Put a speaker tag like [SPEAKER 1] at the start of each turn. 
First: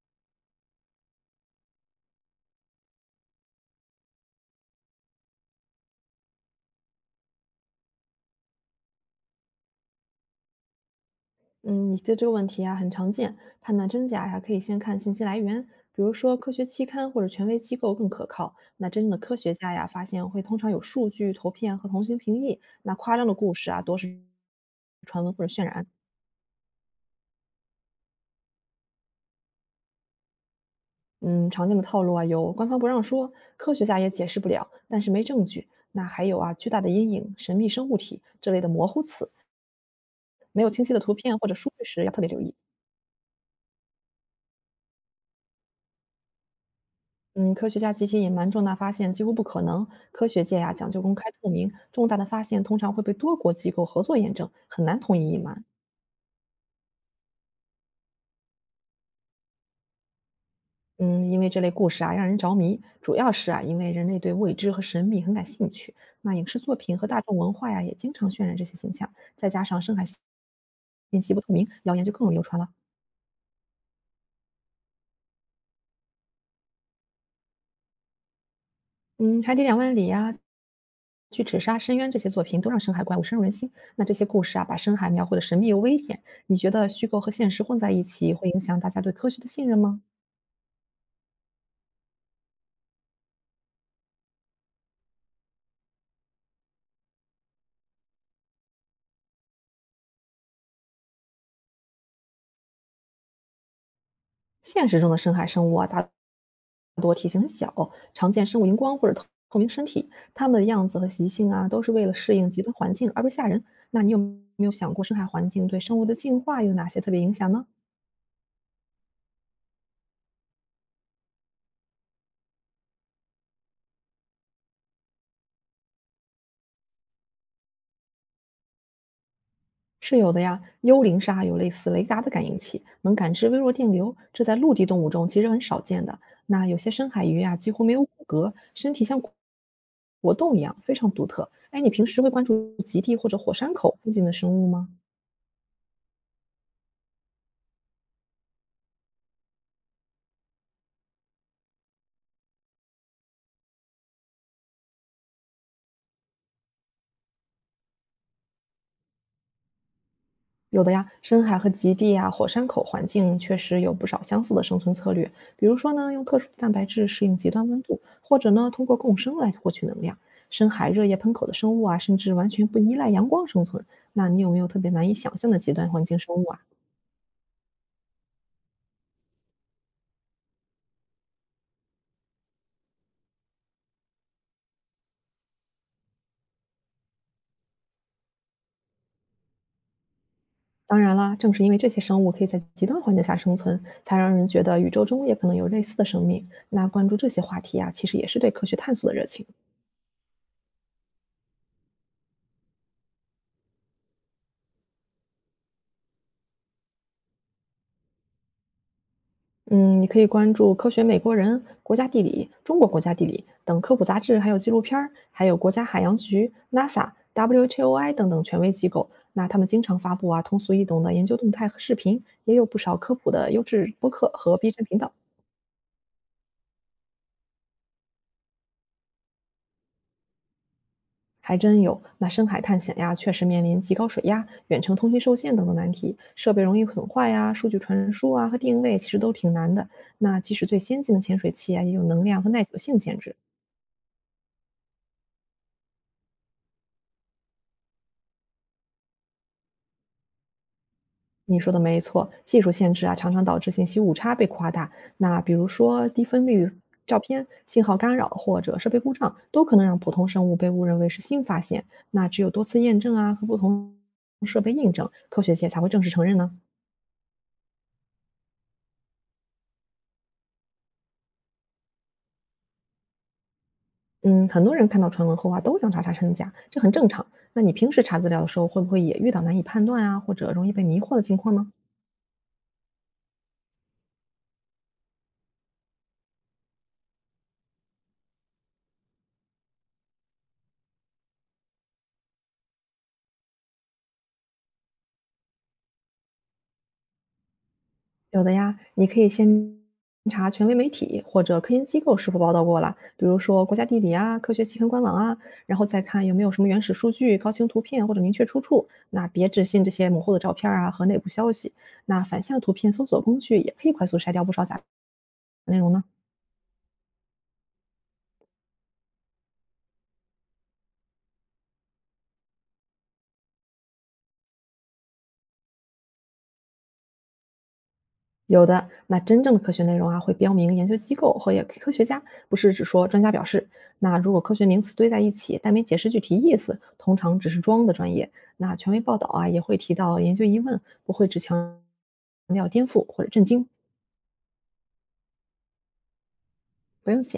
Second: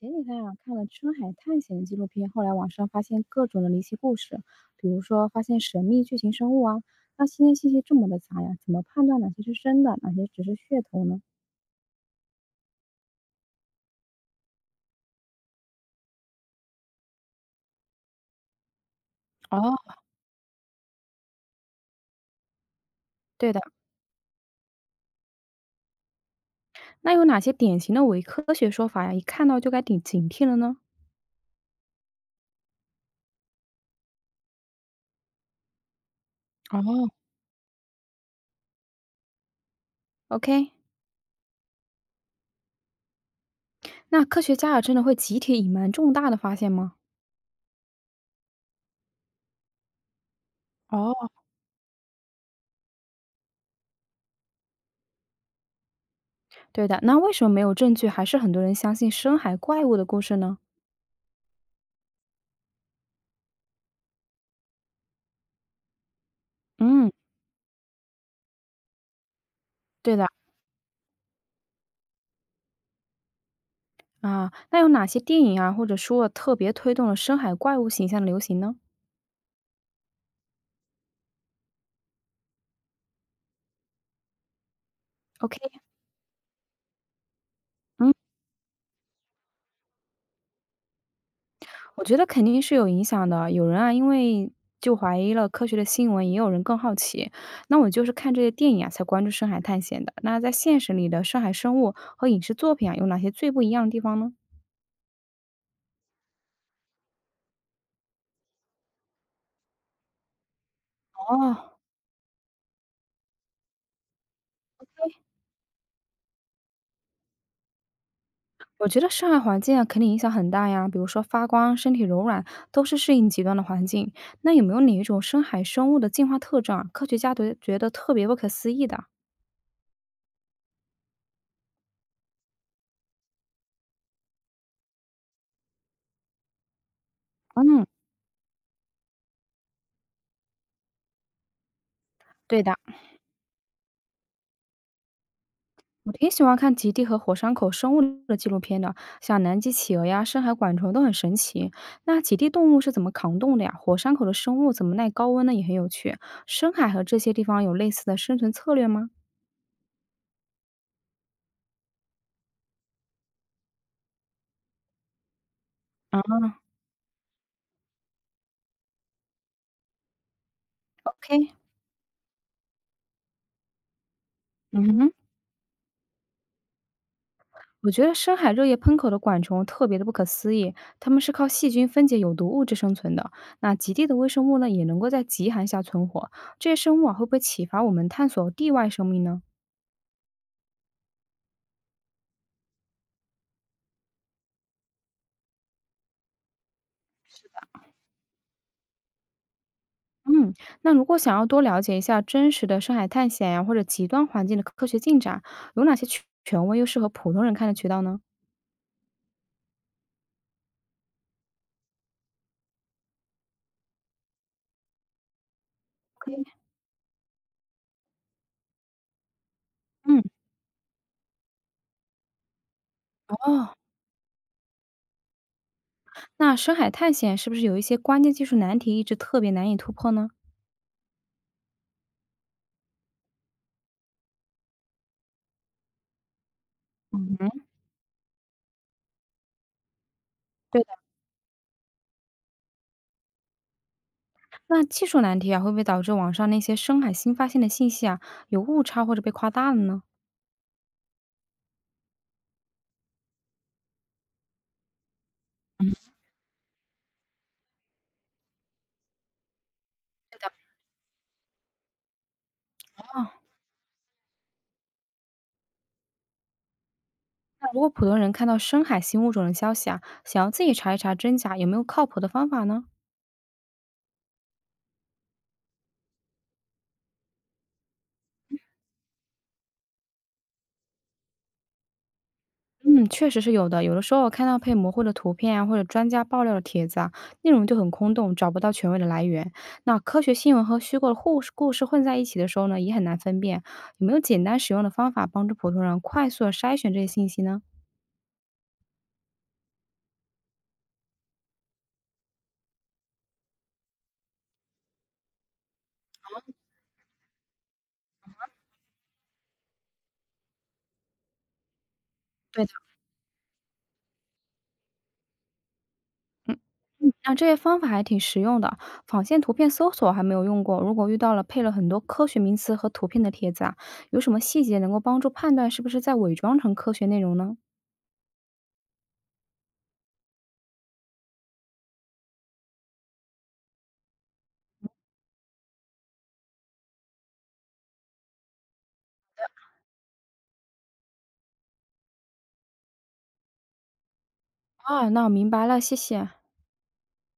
[SPEAKER 1] 前几天啊，看了深海探险的纪录片，后来网上发现各种的离奇故事，比如说发现神秘巨型生物啊。那现在信息这么的杂呀，怎么判断哪些是真的，哪些只是噱头呢？
[SPEAKER 2] 嗯，你的这个问题啊很常见，判断真假呀、可以先看信息来源，比如说科学期刊或者权威机构更可靠。那真正的科学家呀，
[SPEAKER 1] 哦，
[SPEAKER 2] 发现会通常有数据、图片和同行评议。那夸张的
[SPEAKER 1] 对
[SPEAKER 2] 故
[SPEAKER 1] 的。
[SPEAKER 2] 事啊，多是传闻或者渲染。
[SPEAKER 1] 那有哪些典型的伪科学说法呀？一看到就该警惕了呢？
[SPEAKER 2] 嗯，常见的套路啊，有官方不让说，科学家也解释不了，但是没证据。那还有啊，巨
[SPEAKER 1] 哦
[SPEAKER 2] 大的阴影、神秘生物体这类的模糊词，没有
[SPEAKER 1] ？OK，
[SPEAKER 2] 清晰的图片或者数据时，要特别留意。
[SPEAKER 1] 那科学家啊真的会集体隐瞒重大的发现吗？
[SPEAKER 2] 嗯，科学家集体隐瞒重大发现几乎不可能。科学界呀、讲究公开
[SPEAKER 1] 哦，
[SPEAKER 2] 透明，重大的发现通常会被多国机构合作验证，很难统一隐瞒。
[SPEAKER 1] 对的。那为什么没有证据，还是很多人相信深海怪物的故事呢？
[SPEAKER 2] 嗯，因为这类故事啊让人着迷，主要是啊因为人类对未知和神秘很感兴趣。那影视作品和
[SPEAKER 1] 嗯，
[SPEAKER 2] 大众文化呀也经常渲染这些形象，再加上深海
[SPEAKER 1] 对的。
[SPEAKER 2] 信息不透明，谣言就更容易流传了。
[SPEAKER 1] 啊，那有哪些电影啊或者说特别推动了深海怪物形象的流行呢
[SPEAKER 2] 嗯，《海底两万里》呀、巨齿鲨、深渊》这些作品都让深海怪物深入人心。那这些故事啊，把深海描绘的神秘又
[SPEAKER 1] ？OK。
[SPEAKER 2] 危险。你觉得虚构和现实混在一
[SPEAKER 1] 嗯，
[SPEAKER 2] 起，会影响大家对科学的信任吗？
[SPEAKER 1] 我觉得肯定是有影响的。有人啊，因为就怀疑了科学的新闻，也有人更好奇。那我就是看这些电影啊，才关注深海探险的。那在现实里的深海生物和影视作品啊，有哪些最不一样的地方呢？
[SPEAKER 2] 现实中的深海生物啊，大多体型很小，常见生物荧光或者透明身体。它们的样子和习性啊，
[SPEAKER 1] 哦，
[SPEAKER 2] 都是为了适应极端环境而不是吓人。那你有没有想过，深海环境对生物的进化有哪些特别影响呢？
[SPEAKER 1] 我觉得深海环境啊，肯定影响很大呀。比如说发光、身体柔软，都是适应极端的环境。那有没有哪一种深海生物的进化特征啊，科学家觉得特别不可思议的？
[SPEAKER 2] 是有的呀，幽灵鲨有类似雷达的感应器，能感知微弱电流，这在陆地动物中其实很少见的。那有些深海鱼啊，几乎
[SPEAKER 1] 嗯。
[SPEAKER 2] 没有骨骼，身体像果冻一样，非常独特。哎，你平时会关
[SPEAKER 1] 对的，
[SPEAKER 2] 注极地或者火山口附近的生物吗？
[SPEAKER 1] 我挺喜欢看极地和火山口生物的纪录片的，像南极企鹅呀、深海管虫都很神奇。那极地动物是怎么扛冻的呀？火山口的生物怎么耐高温呢？也很有趣。深海和这些地方有类似的生存策略吗？
[SPEAKER 2] 有的呀，深海和极地啊、火山口环境确实有不少相似的生存策略。比如说呢，
[SPEAKER 1] 啊
[SPEAKER 2] 用特殊的蛋白质适应极端温度，或者呢，通过共生来获取能量。深海热液喷口
[SPEAKER 1] ，OK。
[SPEAKER 2] 的生物啊，甚至完全不依赖阳光生存。那你有没有特
[SPEAKER 1] 嗯
[SPEAKER 2] 别难
[SPEAKER 1] 哼，
[SPEAKER 2] 以想象的极端环境生物啊？
[SPEAKER 1] 我觉得深海热液喷口的管虫特别的不可思议，它们是靠细菌分解有毒物质生存的。那极地的微生物呢，也能够在极寒下存活，这些生物啊会不会启发我们探索地外生命呢？
[SPEAKER 2] 当然啦，正是因为这些生物可以在极端环境下生存，才让人觉得宇宙中也可能有类似的生命。那关注这些话题啊，其实也是对科学探索的热情。
[SPEAKER 1] 嗯，那如果想要多了解一下真实的深海探险呀，或者极端环境的科学进展，有哪些权威又适合普通人看的渠道呢？
[SPEAKER 2] 嗯，你可以关注《科学美国人》《国家地理》《中国国家地理》等科普杂志，还有纪录片儿，还有国家海洋局、NASA、WHOI 等等权威机构。那他们经常发
[SPEAKER 1] 嗯，
[SPEAKER 2] 布啊通俗易懂的研究动态和视频，也有不少科普的优
[SPEAKER 1] 哦，
[SPEAKER 2] 质播客和 B 站频道，
[SPEAKER 1] 那深海探险是不是有一些关键技术难题一直特别难以突破呢？
[SPEAKER 2] 还真有。那深海探险呀，确实面临极高水压、远程通信受限等等难题，设备容易损坏
[SPEAKER 1] 嗯，
[SPEAKER 2] 呀，数据传输啊和定位其实都挺难的。那即使最
[SPEAKER 1] 对
[SPEAKER 2] 先
[SPEAKER 1] 的。
[SPEAKER 2] 进的潜水器啊，也有能量和耐久性限制。
[SPEAKER 1] 那技术难题啊，会不会导致网上那些深海新发现的信息啊有误差或者被夸大了呢？
[SPEAKER 2] 你说的没错，技术限制啊，常常导致信息误差被夸大。那比如说低分辨率照片、信号干扰或者设备故障，都可能让普通
[SPEAKER 1] 对
[SPEAKER 2] 生
[SPEAKER 1] 的，
[SPEAKER 2] 物被误认为是新发现。那只有多次验证
[SPEAKER 1] 哦，
[SPEAKER 2] 啊和不同设备印证，科学界才会正式承认呢。
[SPEAKER 1] 那如果普通人看到深海新物种的消息啊，想要自己查一查真假，有没有靠谱的方法呢？
[SPEAKER 2] 嗯，很多人看到传闻后啊，都想查查真假，这很正常。那你平时查资料的时候，会不会也遇到难以判断啊，或者容易被迷惑的情况呢？
[SPEAKER 1] 嗯，确实是有的。有的时候我看到配模糊的图片啊，或者专家爆料的帖子啊，内容就很空洞，找不到权威的来源。那科学新闻和虚构的故事混在一起的时候呢，也很难分辨。有没有简单使用的方法帮助普通人快速的筛选这些信息呢？
[SPEAKER 2] 有的呀，你可以先查权威媒体或者科研机构是否报道过了，比如说国家地理啊、科学期刊官网啊，然后再看有没有什么原始数据、高清图片或者明确出处。那别只信这些模糊的照片啊和内部消息。那反向
[SPEAKER 1] 对的。
[SPEAKER 2] 图片搜索工具也可以快速筛掉不少假内容呢。
[SPEAKER 1] 嗯。嗯，那这些方法还挺实用的，仿现图片搜索还没有用过。如果遇到了配了很多科学名词和图片的帖子啊，有什么细节能够帮助判断是不是在伪装成科学内容呢？
[SPEAKER 2] 有的，那真正的科学内容啊，会标明研究机构和也科学家，不是只说专家表示。那如果科学名词堆在一起，但没解释具体意思，通常只是装的专业。那权威报道啊，也会提到研究疑问，不会只强调颠覆或者震惊，
[SPEAKER 1] 啊，那我明白了，谢谢。
[SPEAKER 2] 不用写。